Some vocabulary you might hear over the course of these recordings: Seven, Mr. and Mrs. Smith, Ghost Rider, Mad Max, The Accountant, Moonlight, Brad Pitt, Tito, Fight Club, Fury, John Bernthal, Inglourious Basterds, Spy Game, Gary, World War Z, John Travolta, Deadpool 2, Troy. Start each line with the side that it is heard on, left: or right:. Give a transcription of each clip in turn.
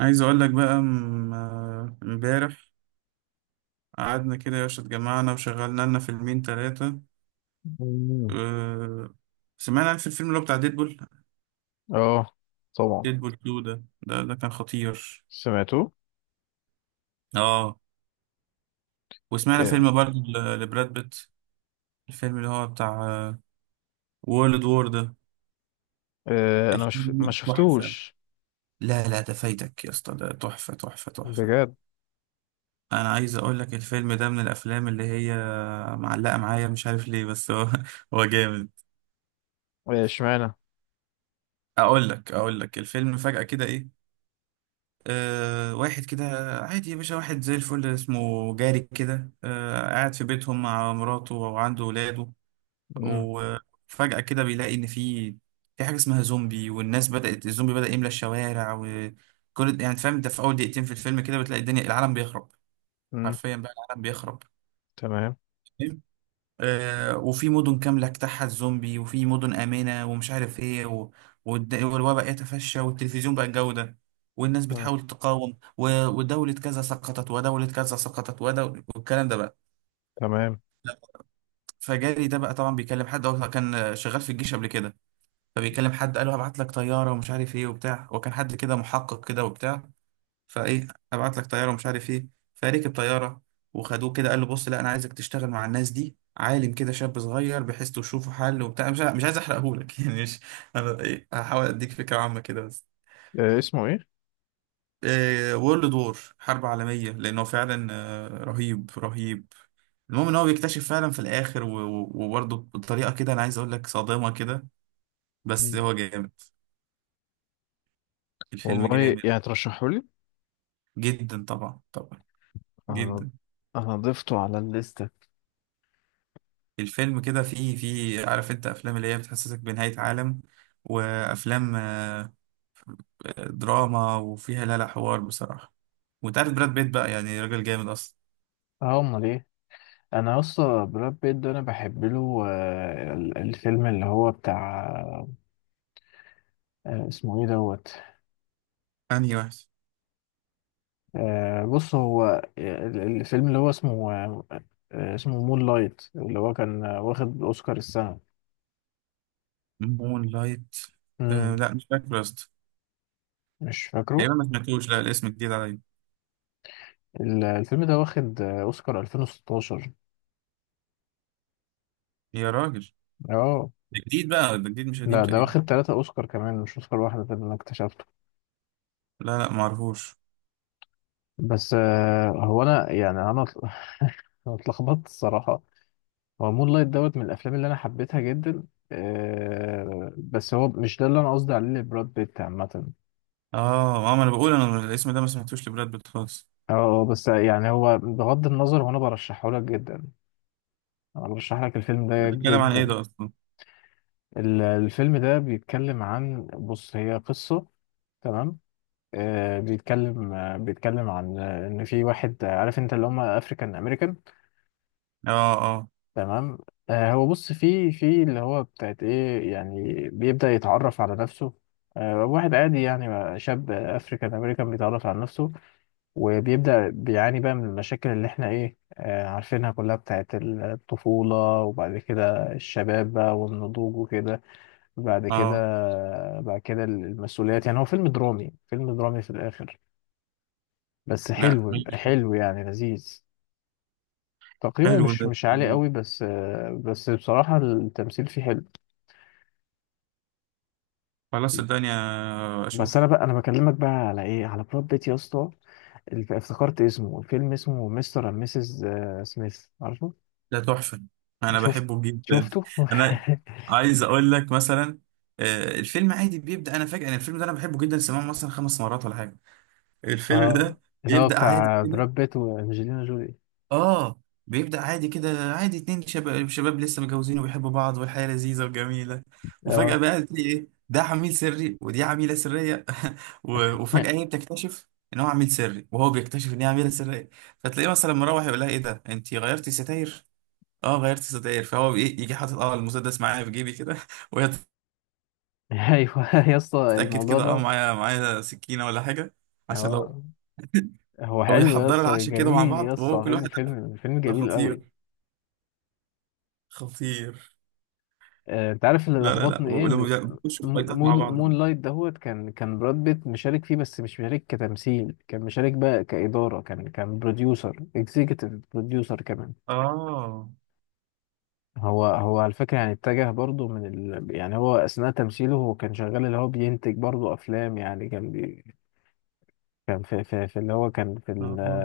right: عايز اقول لك بقى امبارح قعدنا كده يا باشا، اتجمعنا وشغلنا لنا فيلمين ثلاثة.
left: مم.
right: أه سمعنا في الفيلم اللي هو بتاع ديدبول.
left: اه، طبعا.
right: ديدبول 2 ده كان خطير.
left: سمعته.
right: اه، وسمعنا
left: إيه.
right: فيلم برضه لبراد بيت، الفيلم اللي هو بتاع وورلد وور ده.
left: إيه. انا مش ما
right: الفيلم تحفة.
left: شفتوش.
right: لا لا، ده فايتك يا اسطى، ده تحفة تحفة تحفة.
left: بجد.
right: انا عايز اقول لك الفيلم ده من الافلام اللي هي معلقة معايا، مش عارف ليه، بس هو هو جامد.
left: إيه، اشمعنى؟
right: اقول لك اقول لك الفيلم فجأة كده ايه، واحد كده عادي يا باشا، واحد زي الفل اسمه جاري كده، قاعد في بيتهم مع مراته وعنده ولاده.
left: مم.
right: وفجأة كده بيلاقي ان في حاجة اسمها زومبي، والناس بدأت الزومبي بدأ يملى الشوارع، وكل يعني فاهم انت. في اول دقيقتين في الفيلم كده بتلاقي الدنيا، العالم بيخرب،
left: مم.
right: حرفيا بقى العالم بيخرب.
left: تمام.
right: وفي مدن كاملة اجتاحها الزومبي، وفي مدن آمنة، ومش عارف ايه و... والوباء يتفشى، والتلفزيون بقى الجودة، والناس
left: تمام.
right: بتحاول تقاوم و... ودولة كذا سقطت، ودولة كذا سقطت، والكلام ده بقى.
left: تمام.
right: فجاري ده بقى طبعا بيكلم حد، هو كان شغال في الجيش قبل كده. فبيكلم حد قال له هبعت لك طيارة، ومش عارف ايه وبتاع، وكان حد كده محقق كده وبتاع. فايه، ابعت لك طياره ومش عارف ايه. فركب طياره وخدوه كده، قال له بص، لا انا عايزك تشتغل مع الناس دي، عالم كده شاب صغير، بحيث تشوفوا حل وبتاع، مش عايز احرقهولك يعني مش، انا ايه، هحاول اديك فكره عامه كده بس.
left: إيه. اسمه ايه؟
right: إيه، وورلد وور، حرب عالميه، لانه فعلا رهيب رهيب. المهم ان هو بيكتشف فعلا في الاخر، وبرضه بطريقه كده انا عايز اقول لك صادمه كده، بس
left: مم.
right: هو جامد. الفيلم
left: والله،
right: جامد.
left: يعني ترشحه لي؟
right: جدا طبعا طبعا،
left: انا
right: جدا.
left: انا ضفته على الليسته.
right: الفيلم كده فيه عارف انت افلام اللي هي بتحسسك بنهاية عالم، وافلام دراما، وفيها لا لا حوار بصراحة. وانت عارف براد بيت بقى يعني راجل جامد اصلا.
left: اه، امال ايه. انا اصلا براد بيت ده انا بحب له الفيلم اللي هو بتاع. اسمه ايه دوت.
right: انهي واحد؟
left: بص هو. الفيلم اللي هو اسمه اسمه مون لايت اللي هو كان واخد اوسكار السنه.
right: مون لايت. آه
left: امم.
right: لا، مش فاكر يا اسطى،
left: مش فاكره.
right: تقريبا ما سمعتوش، لا الاسم جديد عليا.
left: الفيلم ده واخد اوسكار 2016.
right: يا راجل!
left: اه.
right: ده جديد بقى، ده جديد مش قديم
left: لا، ده
right: تقريبا.
left: واخد ثلاثة اوسكار كمان، مش اوسكار واحده، ده اللي انا اكتشفته.
right: لا لا، ما اعرفوش.
left: بس هو انا يعني انا أنا اتلخبطت الصراحه. هو مون لايت دوت من الافلام اللي انا حبيتها جدا. بس هو مش ده اللي انا قصدي عليه لبراد بيت عامه.
right: اه اه، ما انا بقول انا الاسم ده ما سمعتوش لبراد بيت خالص.
left: اه، بس يعني هو بغض النظر، وانا برشحه لك جدا. انا برشح لك الفيلم
right: ده
left: ده
right: بيتكلم عن ايه
left: جدا.
right: ده اصلا؟
left: الفيلم ده بيتكلم عن، بص هي قصة. تمام. بيتكلم عن ان في واحد عارف انت اللي هم افريكان امريكان.
right: اه اه
left: تمام. هو بص في اللي هو بتاعت ايه، يعني بيبدأ يتعرف على نفسه. واحد عادي، يعني شاب افريكان امريكان بيتعرف على نفسه. وبيبدأ بيعاني بقى من المشاكل اللي احنا ايه، عارفينها كلها بتاعت الطفولة. وبعد كده الشباب بقى والنضوج وكده. بعد كده.
right: اه،
left: بعد كده المسؤوليات. يعني هو فيلم درامي، فيلم درامي في الآخر. بس
right: لا
left: حلو
right: ماشي.
left: حلو يعني لذيذ. تقييمه
right: حلو
left: مش
right: ده.
left: مش عالي قوي، بس بصراحة التمثيل فيه حلو.
right: خلاص، الدنيا
left: بس انا
right: اشوف.
left: بقى انا بكلمك بقى على ايه، على براد بيت يا اسطى. افتكرت اسمه، الفيلم اسمه مستر اند ميسز سميث، عارفه؟
right: ده تحفة، انا
left: شفت؟
right: بحبه جدا.
left: شفته.
right: انا عايز اقول لك مثلا، الفيلم عادي بيبدأ. انا فاكر ان الفيلم ده انا بحبه جدا، سمعه مثلا خمس مرات ولا حاجة الفيلم
left: اه.
right: ده.
left: اللي هو
right: بيبدأ عادي
left: بتاع
right: كده.
left: براد بيت وانجلينا جولي.
right: اه، بيبدأ عادي كده، عادي، اتنين شباب، شباب لسه متجوزين وبيحبوا بعض، والحياة لذيذة وجميلة. وفجأة
left: اه.
right: بقى تلاقي ايه، ده عميل سري ودي عميلة سرية. وفجأة هي بتكتشف ان هو عميل سري، وهو بيكتشف ان هي عميلة سرية. فتلاقيه مثلا مروح يقول لها ايه ده، انت غيرتي ستاير؟ اه غيرت ستاير، فهو بي- إيه، يجي حاطط اه المسدس معايا في جيبي كده وهي
left: ايوه يا اسطى،
right: تتاكد
left: الموضوع
right: كده، اه
left: ده.
right: معايا سكينه ولا حاجه، عشان لو
left: هو هو
right: لو
left: حلو يا
right: بيحضروا
left: اسطى،
right: العشاء كده مع
left: جميل يا
right: بعض، وهو
left: اسطى،
right: كل
left: فيلم
right: واحد
left: فيلم فيلم
right: ده
left: جميل قوي.
right: خطير خطير.
left: انت عارف اللي
right: لا لا لا،
left: لخبطني ايه؟
right: ولما
left: ان
right: بيخشوا في فايتات مع
left: مون
right: بعض.
left: مون لايت دهوت كان براد بيت مشارك فيه، بس مش مشارك كتمثيل، كان مشارك بقى كإدارة، كان بروديوسر اكزيكتيف بروديوسر كمان.
right: اه
left: هو على فكرة يعني اتجه برضه من يعني هو أثناء تمثيله، هو كان شغال اللي هو بينتج برضه أفلام، يعني كان كان في اللي هو كان
right: اه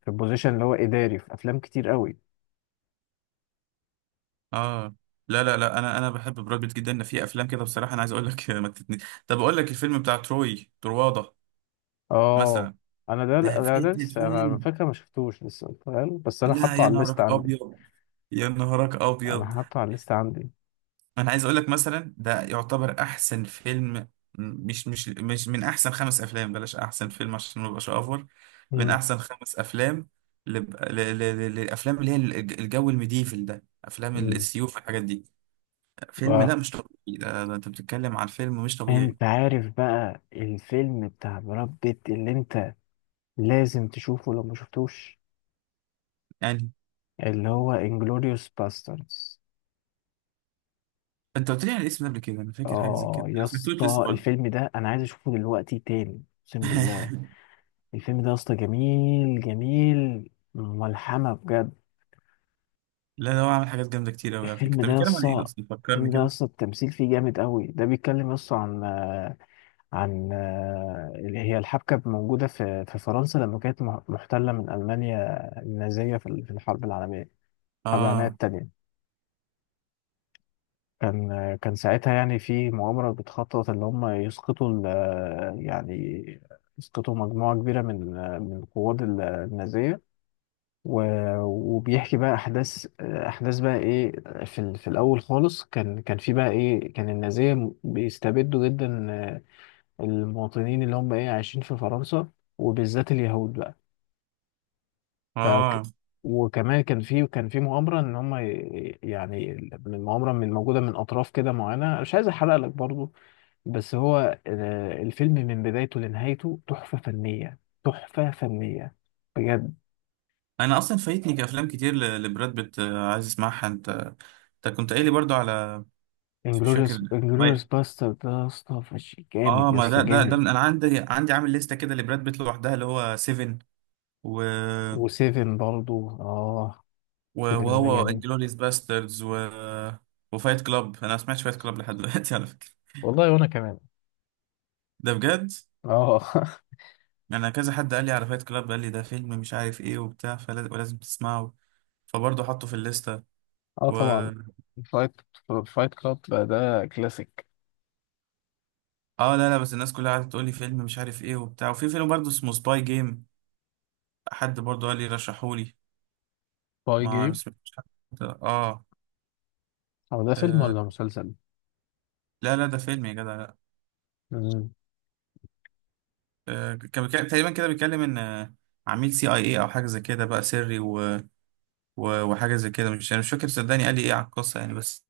left: في البوزيشن اللي هو إداري في أفلام كتير قوي.
right: اه، لا لا لا، انا بحب براد بيت جدا، في افلام كده بصراحه انا عايز اقول لك ما تتني. طب اقول لك الفيلم بتاع تروي ترواضه
left: اه.
right: مثلا،
left: أنا ده
right: ده
left: أنا ده
right: فيلم
left: لسه، أنا على
right: فيلم
left: فكرة ما شفتوش لسه فاهم، بس أنا
right: لا
left: حاطه
right: يا
left: على الليست
right: نهارك
left: عندي.
right: ابيض، يا نهارك
left: أنا
right: ابيض.
left: حاطه على الليست عندي.
right: انا عايز اقول لك مثلا ده يعتبر احسن فيلم. مش من احسن خمس افلام، بلاش احسن فيلم عشان ما ابقاش اوفر، من
left: مم.
right: احسن خمس افلام للافلام اللي هي الجو الميديفل ده، افلام
left: مم.
right: السيوف والحاجات دي. فيلم
left: و-
right: لا مش طبيعي، ده انت بتتكلم عن فيلم مش طبيعي
left: انت عارف بقى الفيلم بتاع براد بيت اللي انت لازم تشوفه لو ما شفتوش؟
right: يعني.
left: اللي هو انجلوريوس باستردز.
right: انت قلت لي على الاسم ده قبل كده، انا فاكر حاجه زي
left: اه
right: كده،
left: يا
right: انا سمعتوش لسه
left: اسطى،
right: برضه.
left: الفيلم ده انا عايز اشوفه دلوقتي تاني، اقسم بالله. الفيلم ده يا اسطى جميل جميل، ملحمة بجد.
right: لا، ده هو عامل حاجات جامده كتير قوي على فكره.
left: الفيلم
right: طب
left: ده يا
right: بيتكلم عن ايه
left: اسطى.
right: اصلا؟ فكرني
left: الفيلم ده يا
right: كده.
left: اسطى، التمثيل فيه جامد قوي. ده بيتكلم يا اسطى عن عن اللي هي الحبكة موجودة في فرنسا لما كانت محتلة من ألمانيا النازية في الحرب العالمية
right: اه
left: التانية. كان ساعتها يعني في مؤامرة بتخطط اللي هم يسقطوا يعني يسقطوا مجموعة كبيرة من القوات النازية. و- وبيحكي بقى احداث احداث بقى ايه. في الاول خالص كان في بقى ايه، كان النازيه بيستبدوا جدا المواطنين اللي هم ايه، عايشين في فرنسا، وبالذات اليهود بقى. فك.
right: اه،
left: وكمان كان في مؤامره ان هم يعني من مؤامره، من موجوده من اطراف كده معينه، مش عايز احرق لك برضو. بس هو الفيلم من بدايته لنهايته تحفه فنيه. تحفه فنيه. بجد.
right: انا اصلا فايتني افلام كتير لبراد بيت. عايز اسمعها. انت انت كنت قايل لي برضو على، مش فاكر.
left: انجلوريوس
right: طيب.
left: باستر ده يا اسطى جامد
right: اه،
left: يا
right: ما
left: اسطى،
right: ده
left: جامد.
right: من، انا عندي عامل لستة كده لبراد بيت لوحدها، اللي هو سيفن و...
left: وسيفن برضو، اه. سيفن ده
right: وهو
left: جميل.
right: انجلوريس باستردز، و... وفايت كلاب. انا ما سمعتش فايت كلاب لحد دلوقتي على فكرة.
left: والله، وانا كمان.
right: ده بجد،
left: اه.
right: انا كذا حد قال لي على فايت كلاب، قال لي ده فيلم مش عارف ايه وبتاع، فلازم ولازم تسمعه. فبرضه حطه في الليستة.
left: اه،
right: و
left: طبعا. فايت. فايت كلاب ده كلاسيك.
right: اه، لا لا، بس الناس كلها قعدت تقول لي فيلم مش عارف ايه وبتاع. وفي فيلم برضه اسمه سباي جيم، حد برضه قال لي رشحولي،
left: باي
right: ما
left: جيم.
right: سمعتش حد. اه،
left: هو ده فيلم
right: آه،
left: ولا مسلسل؟
right: لا لا، ده فيلم يا جدع، لا.
left: مم.
right: كان تقريبا كده بيتكلم ان عميل سي اي اي او حاجه زي كده بقى سري وحاجه زي كده. مش انا مش فاكر صدقني قال لي ايه على القصه يعني. بس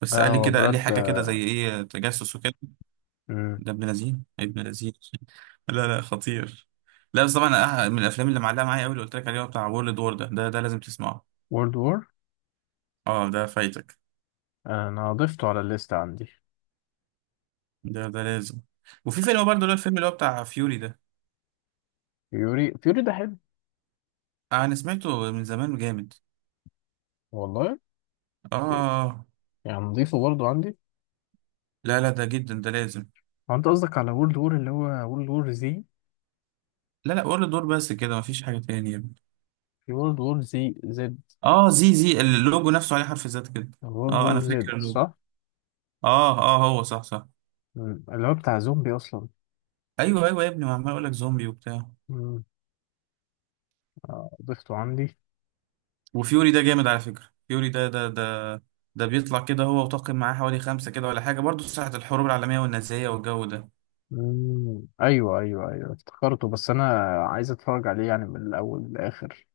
right: بس
left: لا
right: قال لي
left: هو
right: كده، قال لي
left: براد.
right: حاجه كده زي ايه تجسس وكده. ده ابن لذين، ابن لذين. لا لا، خطير، لا بس طبعا. من الافلام اللي معلقه معايا قوي اللي قلت لك عليه هو بتاع وورلد وور ده لازم تسمعه.
left: وورلد وور،
right: اه ده فايتك،
left: انا ضفته على الليست عندي.
right: ده لازم. وفي فيلم برضه اللي هو الفيلم اللي هو بتاع فيوري ده،
left: فيوري، فيوري ده حلو.
right: انا سمعته من زمان، جامد.
left: والله،
right: اه،
left: يعني نضيفه برضه عندي.
right: لا لا، ده جدا، ده لازم.
left: هو انت قصدك على وورلد وور اللي هو وورلد وور زي؟
right: لا لا، ولا دور بس كده، مفيش حاجه تانية يا ابني.
left: في وورلد وور زي زد.
right: اه، زي اللوجو نفسه عليه حرف زد كده.
left: وورلد
right: اه
left: وور
right: انا
left: زد
right: فاكر اللوجو.
left: صح؟
right: اه اه، هو صح صح.
left: مم. اللي هو بتاع زومبي اصلا.
right: ايوه ايوه يا ابني، ما عمال اقول لك زومبي وبتاع.
left: مم. ضفته عندي.
right: وفيوري ده جامد على فكره، فيوري ده بيطلع كده، هو وطاقم معاه حوالي خمسه كده ولا حاجه، برضه ساعه الحروب العالميه والنازيه والجو ده.
left: مم. ايوه، ايوه، ايوه، افتكرته، بس انا عايز اتفرج عليه، يعني من الاول للاخر.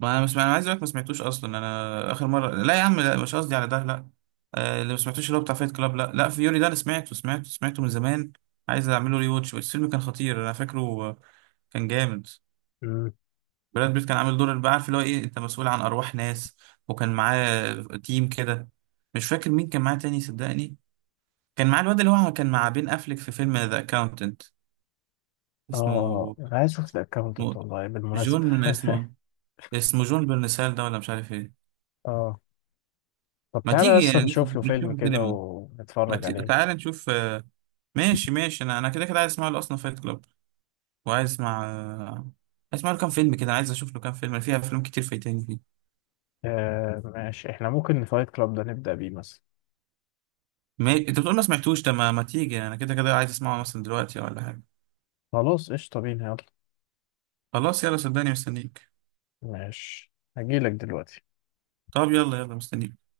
right: ما انا مش، انا عايز اقولك ما سمعتوش اصلا، انا اخر مره، لا يا عم، لا مش قصدي على ده، لا. اللي ما سمعتوش اللي هو بتاع فايت كلاب، لا لا، فيوري ده انا سمعته سمعته سمعته من زمان. عايز اعمله ري واتش. الفيلم كان خطير انا فاكره. آه، كان جامد.
left: مم.
right: براد بيت كان عامل دور اللي بقى عارف اللي هو ايه، انت مسؤول عن ارواح ناس. وكان معاه تيم كده، مش فاكر مين كان معاه تاني صدقني. كان معاه الواد اللي هو كان مع بين افليك في فيلم ذا اكاونتنت، اسمه
left: اه، انا عايز اشوف الاكونت
right: اسمه
left: والله بالمناسبه.
right: جون، اسمه جون برنسال ده ولا مش عارف ايه.
left: اه. طب
right: ما
left: تعالى
right: تيجي
left: اصلا نشوف له فيلم
right: نشوف
left: كده
right: السينما. ما
left: ونتفرج عليه.
right: تعال نشوف ماشي ماشي. انا كده كده عايز اسمع له اصلا فايت كلاب. وعايز اسمع عايز اسمع له كام فيلم كده. أنا عايز اشوف له كام فيلم، أنا فيها افلام كتير فايتاني فيه.
left: ماشي، احنا ممكن فايت كلاب ده نبدأ بيه مثلا.
right: ما... انت بتقول ما سمعتوش ده، ما تيجي انا كده كده عايز اسمعه مثلا دلوقتي ولا حاجه.
left: خلاص، قشطة، بينا يلا.
right: خلاص يلا، صدقني مستنيك.
left: ماشي، هجيلك دلوقتي.
right: طب يلا يلا مستنيك.